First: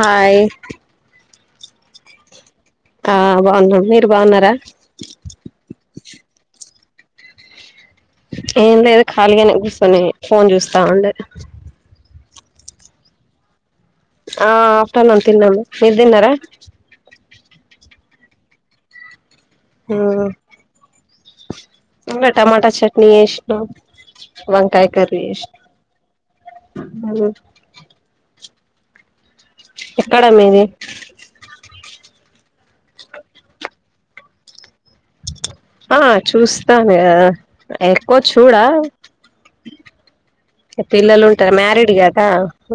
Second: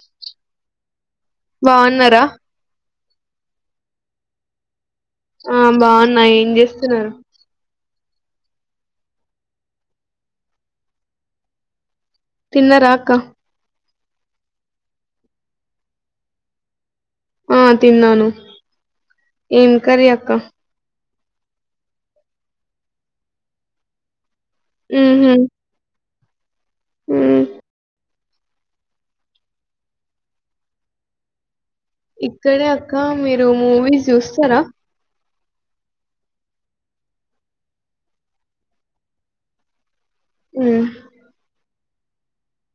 Hi బాగున్నారా ఆ బాగున్నం మీరు బాగున్నారా ఆ బాగున్నా ఏం చేస్తున్నారు ఏం లేదు ఖాళీగానే కూర్చొని ఫోన్ చూస్తా ఉండిన తిన్నరా అక్క ఆ ఆఫ్టేర్నూన్ తిన్నాం మీరు తిన్నారా ఆ తిన్నాను ఏం కర్రీ అక్క ఇంగా టమాటా చట్నీ చేసిన వంకాయ కర్రీ ఉహు చేసిన మ్మ్ ఉమ్ హ్ ఎక్కడ మీది ఇక్కడే అక్క మీరు మూవీస్ చూస్తారా ఆ చూస్తాను కదా ఎక్కువ చూడా ఉమ్ ఇగా పిల్లలు ఉంటారు మ్యారీడ్ కదా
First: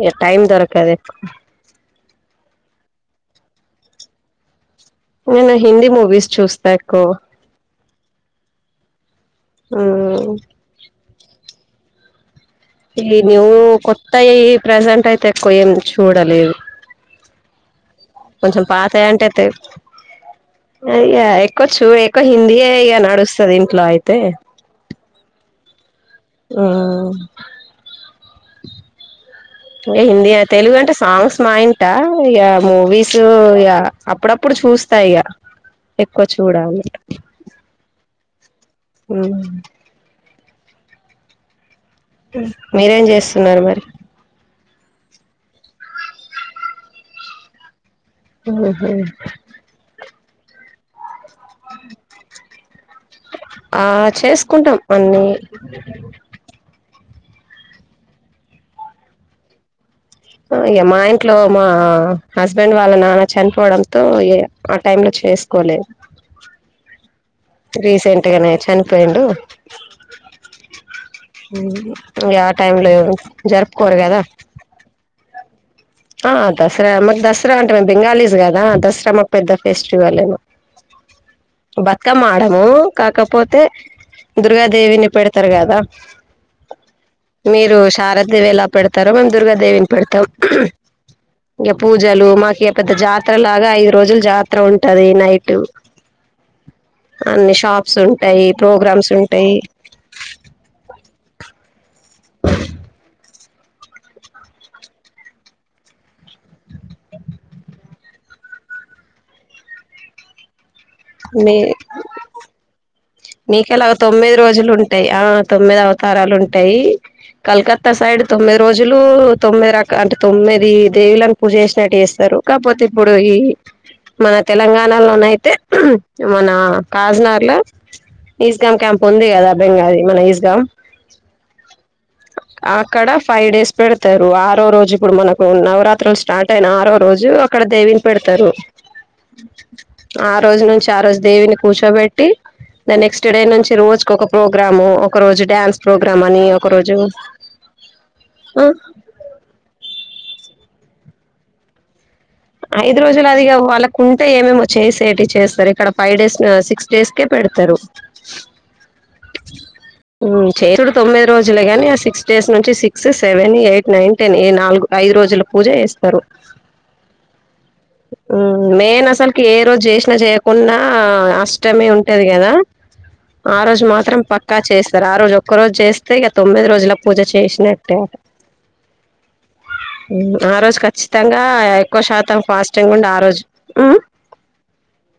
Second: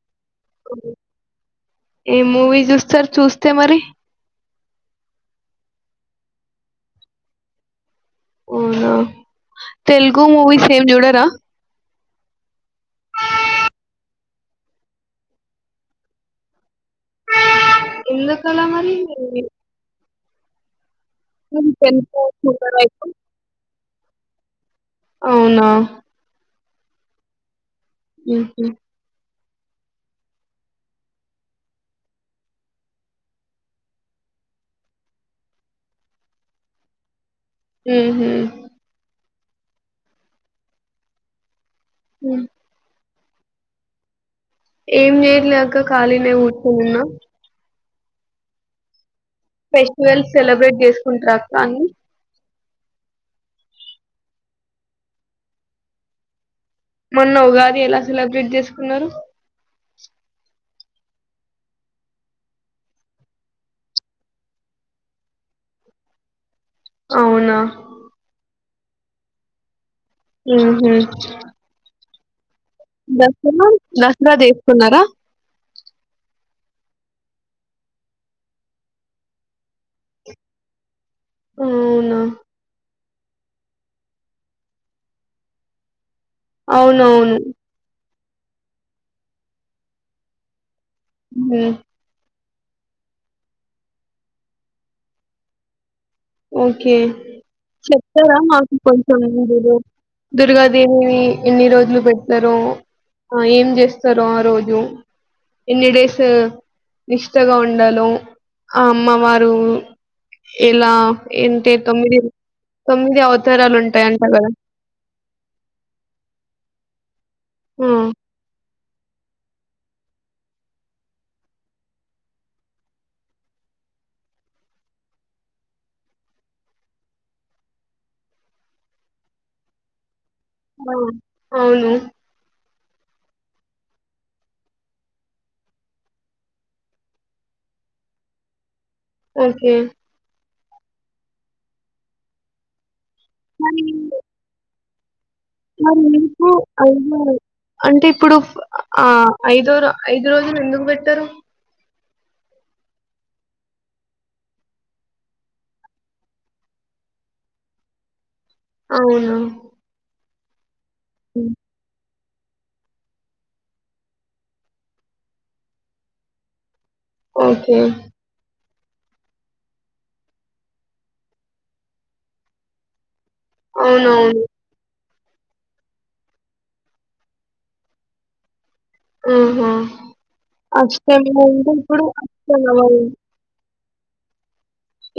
ఇగా టైం దొరకదు ఎక్కువ ఏ మూవీ చూస్తారు చూస్తే మరి నేను హిందీ మూవీస్ చూస్తా ఎక్కువగా అవునా తెలుగు మ్మ్ మూవీస్ ఏం జుడార ఈదో కొత్తయి ప్రెజెంట్ అయితే ఎక్కువ ఏం చూడలేదు కొంచెం ఎందుకలా మరి పాతయంటే తే మీరు ఆ ఇగ ఎక్కువ చూ తెలుగు ఎక్కువ మూవీస్ హిందీయే చూడరా ఇగ ఎక్కువ? నడుస్తది ఇంట్లో అయితే అవునా ఉమ్ ఉమ్ హూ అ [inaudible] ఇగ హిందీ తెలుగు అంటే సాంగ్స్ మా ఇంట ఇగ మూవీస్ ఇగ అప్పుడప్పుడు చూస్ చూస్తా ఇగ ఎక్కువ చూడాలి ఉమ్ హూ ఉమ్ మీరేం జేస్తున్నారు మరి ఏం జేయట్లే అక్క ఖాళీనే కూర్చుని ఉన్నా ఉమ్ హు ఫెస్టివల్స్ సెలబ్రేట్ జేసుకుంటార అక్క అన్నీ ఆ చేసుకుంటాం అన్ని మొన్న ఉగాది ఎలా సెలబ్రేట్ జేసుకున్నారు మా ఇంట్లో మా హస్బెండ్ వాళ్ళ నానా చనిపోవడంతో ఇగ ఆ టైం లో చేసు కోలేదు అవునా రీసెంట్ గనే చనిపోయిండు ఉమ్ హు టైం లో జరుపుకోరు గదా దసరా చేసుకున్నారా ఆ దసరా మరి దసరా అంటే మేము బెంగాలీస్ గదా దసరా మాకు పెద్ద ఫెస్టివల్ ఏమో ఉమ్ కమ్ మాడము కాకపోతే దుర్గాదేవిని పెడతారు గదా అవునవును మీరేలా పెడతారో మేము దుర్గాదేవిని పెడతాం మ్మ్. ఇంకా పూజలు మా పెద్ద జాతర లాగా ఐదు రోజులు జాతర ఉంటది నైట్ ఓకే అన్ని షాప్స్ చెప్తారా ఉంటాయి మాకు ప్రోగ్రామ్స్ కొంచెం ఉంటాయి ముందు దుర్గాదేవిని ఎన్ని రోజులు పెడతారో ఆ ఏం జేస్తారో ఆ రోజు ఎన్ని డేస్ నిష్ఠగా ఉండాలో ఆ అమ్మవారు ఎలా ఏంటే తొమ్మిది తొమ్మిది అవతారాలు మీకలా ఉంటాయంట తొమ్మిది కదా రోజులు ఉంటాయి ఆ తొమ్మిది అవతారాలు ఉంటాయి ఆ కలకత్తా సైడ్ తొమ్మిది రోజులు తొమ్మిది రక అంటే తొమ్మిది దేవులను పూజ చేసినట్టు చేస్తారు కాకపోతే ఇప్పుడు ఈ మన తెలంగాణలోనైతే మన కాజ్ నగర్ల ఈస్గామ్ క్యాంప్ ఉంది గదా బెంగాలీ మన ఈస్ ఆ అవును అక్కడ ఫైవ్ డేస్ పెడతారు ఆరో రోజు ఇప్పుడు మనకు నవరాత్రులు స్టార్ట్ అయిన ఆరో రోజు అక్కడ దేవిని పెడతారు ఓకే ఆ రోజు నుంచి ఆ రోజు దేవిని కూర్చోబెట్టి ఇంగ నెక్స్ట్ డే నుంచి మరి రోజుకు ఒక ప్రోగ్రాము ఒక రోజు డ్యాన్స్ ప్రోగ్రామ్ అని మీకు ఒక రోజు ఐదో అంటే ఇప్పుడు ఆ ఐదోర ఐదు రోజులు ఎందుకు బెట్టరు ఐదు రోజులు అదిగా వాళ్ళకు కుంటే ఏమేమో చేసేటి చేస్తారు ఇక్కడ ఫైవ్ డేస్ సిక్స్ డేస్కే పె పెడతరు అవునా ఉమ్ చేసుడు తొమ్మిది హ్మ్. రోజులే గాని ఆ సిక్స్ డేస్ నుంచి six seven eight nine ten ఈ నాలుగు ఐదు రోజుల పూజ జేస్తరు ఓకే మేన్ అసలుకి ఏ రోజు చేసినా చేయకుడా అష్టమి ఉంటది కదా ఆ వాటికీ మాత్రం అవునవును. పక్కా చేస్తారు ఆ రోజు ఒక్క రోజు చేస్తే ఇక తొమ్మిది రోజుల పూజ చేసినట్టే ఆహా! హఉమ్ ఆ రోజు అష్టమి ఖచ్చితంగా అంటే ఎక్కువ ఇప్పుడు శాతం ఫాస్టింగ్ అష్టమి. ఉండి ఆ రోజు ఆ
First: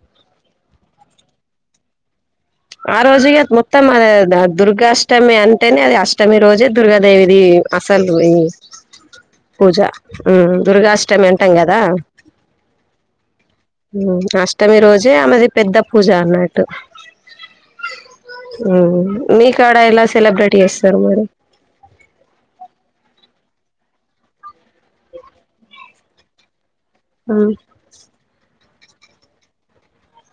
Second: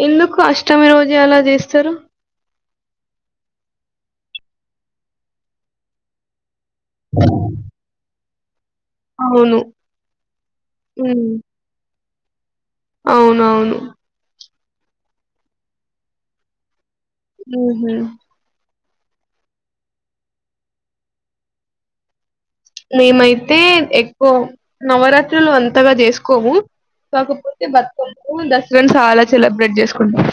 ఎందుకు అష్టమి రోజే అలా చేస్తారు ఆ రోజెగా మొత్తం అద దుర్గాష్టమి అంటేనే అది అష్టమి రోజే దుర్గాదేవిది అసలది ఈ అవును. పూజ ఉమ్ దుర్గాష్టమి అంటాం కదా అవును ఉమ్ అష్టమి రోజే ఆమెది పెద్ద పూజ అన్నట్టు ఉహు హ్మ్మ్ మీకాడ ఎలా సెలబ్రేట్ చేస్తారు మరి మేమైతే ఎక్కువ నవరాత్రులు అంతగా చేసుకోము కాకపోతే బతుకమ్మ దసరాను చాలా సెలబ్రేట్ చేసుకుంటాం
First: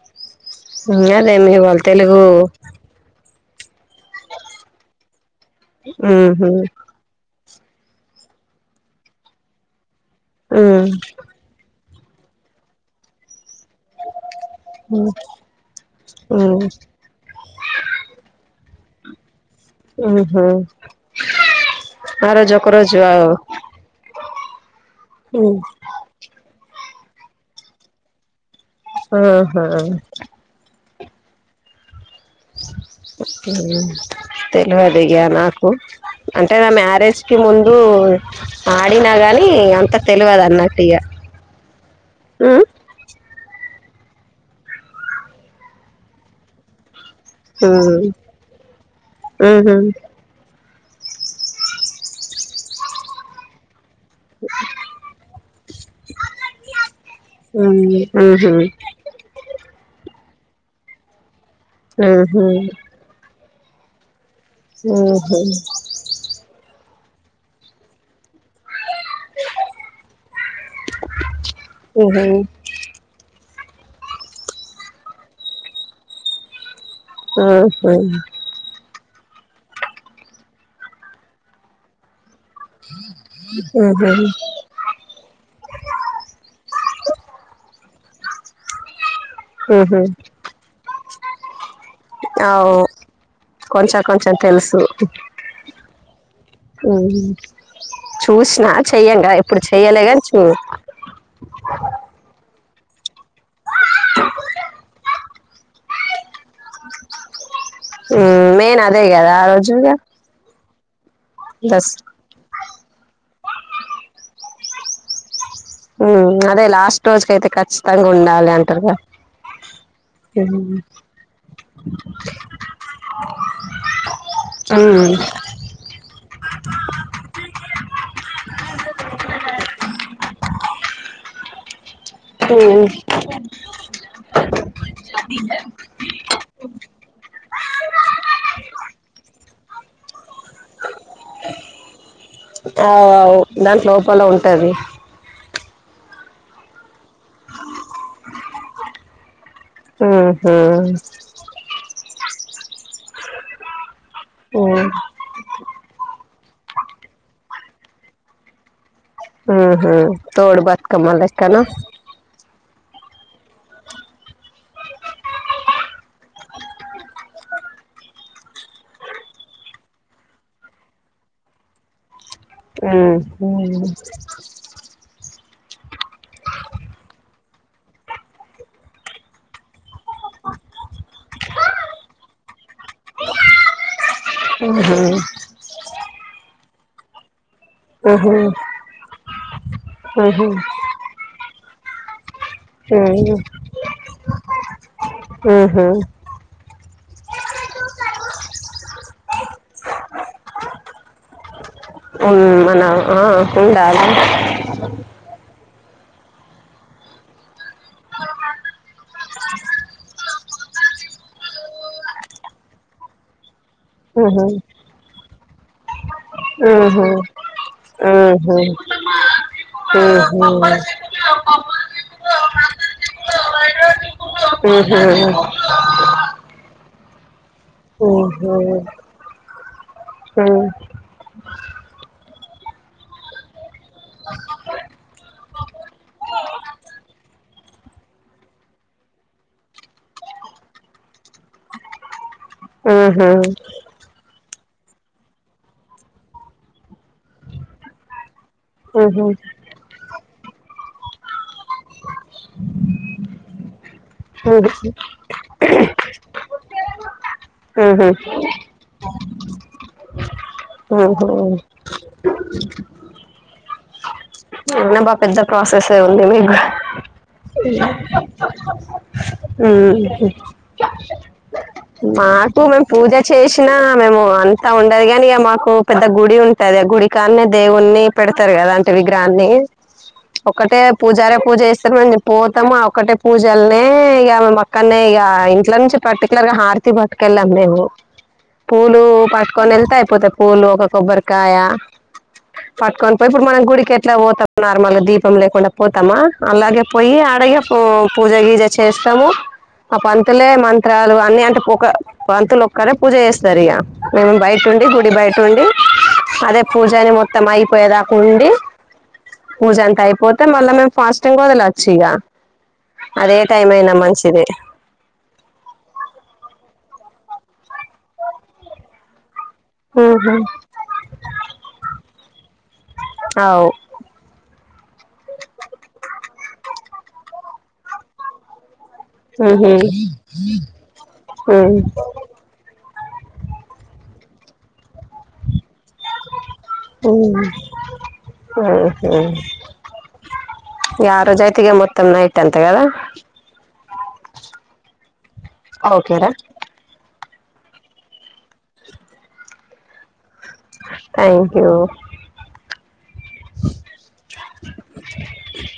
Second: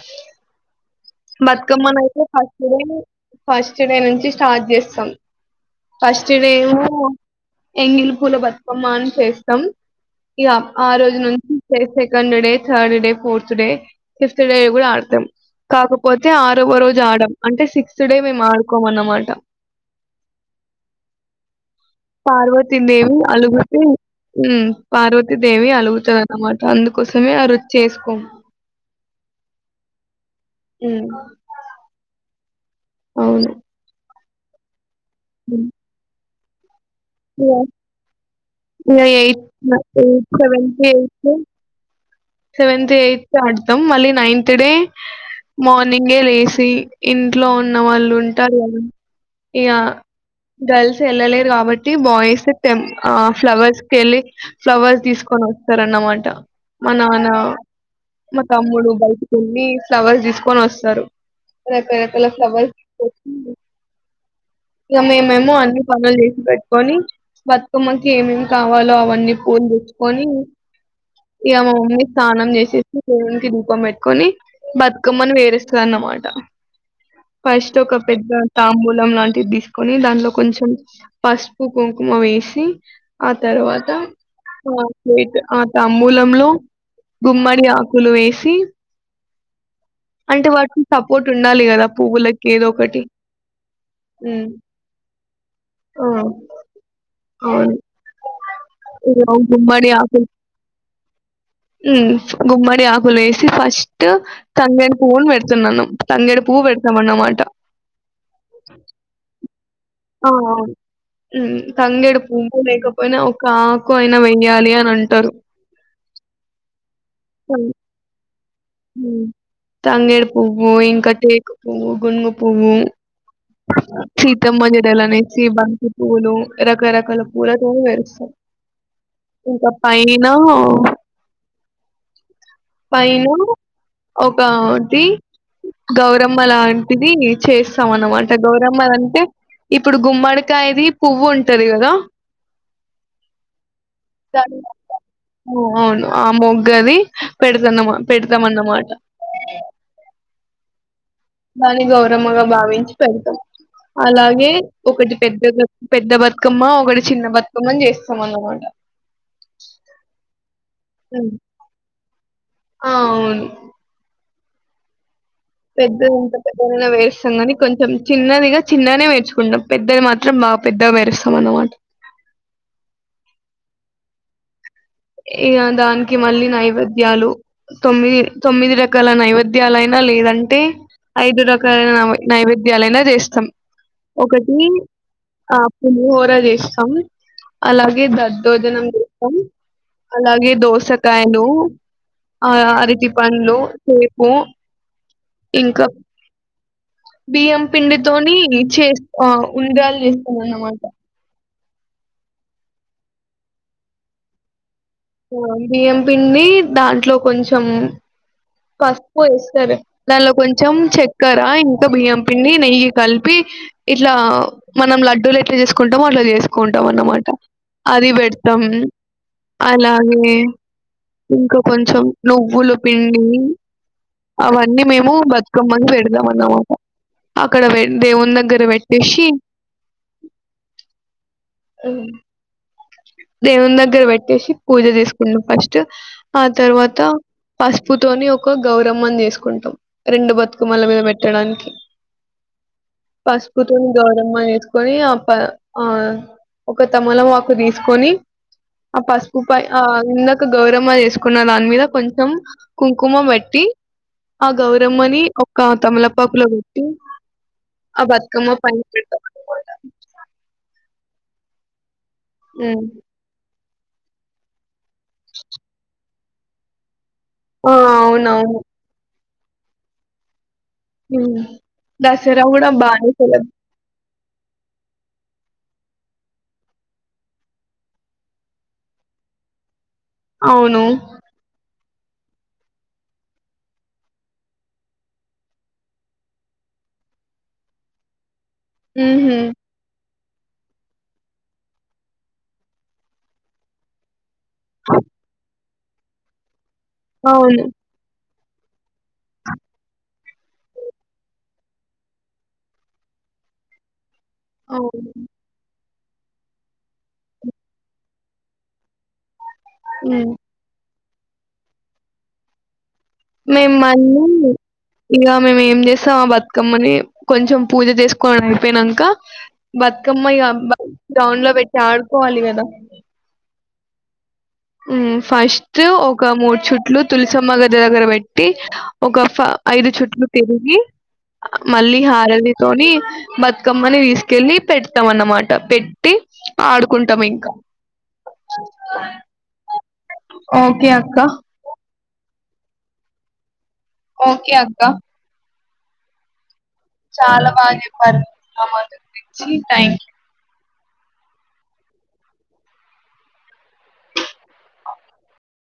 అదే మీ వాళ్ళు తెలుగు బతుకమ్మనైతే ఫాస్ట్ డేనే ఫస్ట్ డే నుంచి స్టార్ట్ చేస్తాం ఫస్ట్ ఉహు డేమో ఎంగిలి పూల బతుకమ్మ అని చేస్తాం ఇగ ఆ ఉహు రోజు నుంచి second day third day fourth day fifth day కూడా అడ్తం కాకపోతే ఆరవ రోజు ఆడం అంటే సిక్స్త్ డే మేము ఆడుకోమన్నమాట ఆహా పార్వతీదేవి అలుగుతే ఉ పార్వతీదేవి అలుగుతది అన్నమాట అందుకు కోసమే ఆ రోజు చేసుకోం ఆహా ఉమ్ అవును తెల్వదిగ్యా నాకు అంటే ఆ నాకు మా డేస్ కి ముందు ఇగ ఆడినా ఎయిత్ గాని అంత తెల్వదు సెవెంత్ అన్నటిగా [unintelligible] ఎయిత్ సెవెంత్ ఎయిత్ ఆడతాం మళ్ళీ నైన్త్ డే మార్నింగే లేసి ఇంట్లో ఉన్న ఉమ్ వాళ్ళు ఉంటారు గదా ఇగ ఉమ్ గర్ల్స్ వెళ్ళలేరు కాబట్టి బాయ్స్ టం ఫ్లవర్స్ కెళ్ళి ఫ్లవర్స్ తీసుకొని వస్తారన్న అనమాట అవునా మ ఉహు తమ్ముడు బయటికెళ్లి కెళ్లి ఫ్లవర్స్ తీసుకొని వస్తారు రకరకాల ఉహు ఫ్లవర్స్ తెచ్చి ఇగా మేమేమో అన్ని పనులు చేసి పెట్టుకొని బతుకమ్మకి ఏమేమి కావాలో అవన్నీ పూలు తెచ్చుకొని ఇగా మా మమ్మీ ఉహు ఉహు ఉహు స్నానం చేసోచ్చి దేవునికి దీప్ కుంకుమ పెట్టుకొని బతుకమ్మని వేరిస్తాది అన్నమాట ఫస్ట్ ఒక పెద్ద తాంబూలం లాంటి తీసుకొని దాంలో కొంచెం పసుపు కుంకుమ వేష్ సి ఆ తర్వాత ఉహు ఉహు ఆప్లేట్ ఆ తాంబూలంలో గుమ్మడి ఆకులు వేసి ఉహు అంటే వాటిని తప్ పూట ఉండాలి గదా అవ్ కొంచెం కొంచెం తెలుసు అ ఉమ్ చూసినా ఇగ చెయ్యంగా ఇప్పుడు గుమ్మడి చెయ్యలేగాని ఆకులు చూ ఉమ్ గుమ్మడి ఆకులు వేసి ఫస్ట్ తంగేడి పువ్వును పెడుతున్నానుం తంగేడి పువ్ పెడతామని అన్నమాట ఉమ్ మేయిన్ అదే గదా ఆ రోజ్ ఆ బస్ తంగేడు పువ్వు లేకపోయినా ఒక ఆకు అయినా వెయ్యాలి అని అంటారు ఉ అదే లాస్ట్ రోజుకైతే ఖచ్చితంగా ఉండాల తంగేడి పువ్వు ఇంకా టేకు పువ్వు గును పువ్వు సీతమ్మ జడలు ఉమ్ అనేసి బంతి పూలు రకరకాల పూలతో పేరుస్తారు [inaudible] ఇంకా పైన పైన ఉ ఒకటి గౌరమ్మ లాంటిది చేస్తాం అన్నమాట గౌరమ్మల అంటే ఇప్పుడు గుమ్మడికాయది పువ్వు ఉంటది కదా అవ్ అవ్ దాంట్ లోపల దాని ఉంటది ఆ! అవును ఆ మొగ్గది పెడతాన్నమా పెడతాంన్నమాట ఉహ దాని గౌరమ్మగా భావించి పెడతాం అలాగే ఒకటి పెద్ద పెద్ద భ కమ్మ ఒకటి చిన్న బతుకమ్మని చేస్తాంనమాట ఆహా తోడు బతుకమ్మ లెక్కన అవును పెద్ద ఇంత పెద్దగానే పేరస్తం కానీ కొంచెం చిన్నదిగా చిన్ననే వేర్చుకుంటాం పెద్దది మాత్రం బా ఆ పెద్దగా పేరుస్తం అన్నమాట ఆ ఇగ దానికి మళ్ళీ నైవేద్యాలు తొమ్మిది తొమ్మిది రకాల నైవేద్యాలు అయినా లేదా అంటే ఐదు రకాలైన నైవేద్యాలైనా చేస్తాం ఒకటి ఆ పులిహోర చేస్తాం అలాగే ఉహు దద్దోజనం [unintelligible] ఉహు అలాగే దోసకాయలు ఆ అరితి పండ్లు సేపు ఇంకా ఆహా బియ్యం పిండితోని చే ఉండ్రాలు చేస్తామన్నమాట ఉ మన ఆ ఉండాలు బియ్యం పిండి దాంట్లో కొంచెం పసుపు వేస్తారు దానిలో కొంచెం చెక్కరా ఇంకా బియ్యం పిండి నెయ్యి కలిపి ఇట్లా ఉహు మనం లడ్డూలు ఎట్లా చేసుకుంట దోమో అట్ల చేసుకుంటాం ఉహు అన్నమాట అది ఉహు పెడతాం అలాగే ఉహు ఇంకా కొంచెం నువ్వులు పిండి [inaudible] అవన్నీ ఉహు మేము ఉహు బతుకమ్మని పెడదాం అన్నమాట అక్కడ పెట్ దేవుని దగ్గర పెట్టేసి ఆ అ దేవుని దగ్గర పెట్టేసి పూజ చేసుకున్నాం ఫస్ట్ ఆ తర్వాత పసుపుతోని ఒక గౌరమ్మని చేసుకుంటాం రెండు బతుకమ్మల మీద పెట్టడానికి ఆహ గౌరమ్మ చేసుకొని ఆ ప ఆ ఒక తమలపాకు తీసుకొని ఆ ఉహు ఉహు పసుపు పై ఆ ఉన్న గౌరవ చేసుకున్న దాని మీద కొంచెం కుంకుమ పెట్టి ఆ ఉహు గౌరమ్మని ఓ క తమలపాకు లో పెట్టి ఆ ఉహు బతుకమ్మ పైన పెడతా ఆహా ఉ అవునబ్బా పెద్ద ప్రాసెసే ఉంది మీకు ఆ అవునవును ఉమ్మ్ గయ్ ఉమ్. దసరా మాకు గూడా మేము బానే పూజ సెలబ్ చేసినా మేము అంతా ఉండదు గాని ఇగ మాకు పెద్ద గుడి ఉంటది ఆ గుడి కాన్నే దేవుణ్ణి పెడతారు కదా అంటే విగ్ దాన్ని ఒకటే అవును. పూజారే పూజెస్ తర్మంజె పోతాము ఆ ఒక్కటే పూజల్నే ఇగ మక్కనే ఇగ ఇంట్లో నుంచి పర్టిక్యులర్ గా హా త్తి పట్టికెళ్ళాం మేము పూలు హుహు. పట్టుకొని ఎళ్తే అయిపోతాయి పూలు ఒక కొబ్బరికాయ పట్టుకొన్ పోయి ఇప్పుడు మనం గుడికి ఎట్లా పోతాం నార్మల్గా దీపం లేకుండా పోతామా అలాగే పోయి అవును. అడగపో పూజ గీజచ్చె చేస్తాము ఆ పన్ త్తేలే మంత్రాలు అన్ని అంటే ఒక పంతులు ఒక్కరే పూజ చేస్తారు ఇగ మేము బయట ఉండి గుడి అవును. బయట ఉండి అదే పూజని మొత్తం అయిపోయేదాకా ఉండి పూజ అంత హ్మ్. అయిపోతే మళ్ళ మేమ్ ఫాస్టింగ్ వదలచ్చు ఇగ మేమ్ మళ్ళీ ఇగ మేమ్ ఏం జేసాం ఆ బతుకమ్మని కొంచెం పూజ జేస్కోని అయిపోయినంక బతుకమ్మ ఉహు ఇగ గ్రౌండ్ లో పెట్టి ఆడుకోవాలి కదా అవు ఫస్ట్ ఒక మూడు చుట్లు తులసమ్మ గది దగ్గర పెట్టి ఒక ఫ ఉహు ఐదు చుట్లు తిరిగి ఉ మళ్ళీ హారతితోని బతుకమ్మని తీస్కెళ్ళి పెట్ అన్నమాట పెట్టి ఉ ఆడుకుంటాం ఇంక ఆరోజైతే ఇగ మొత్తం నైట్ అంత కదా ఓకే అక్క ఓకేరా చాలా బా చెప్పారు థ్యాంక్ యూ థ్యాంక్ యూ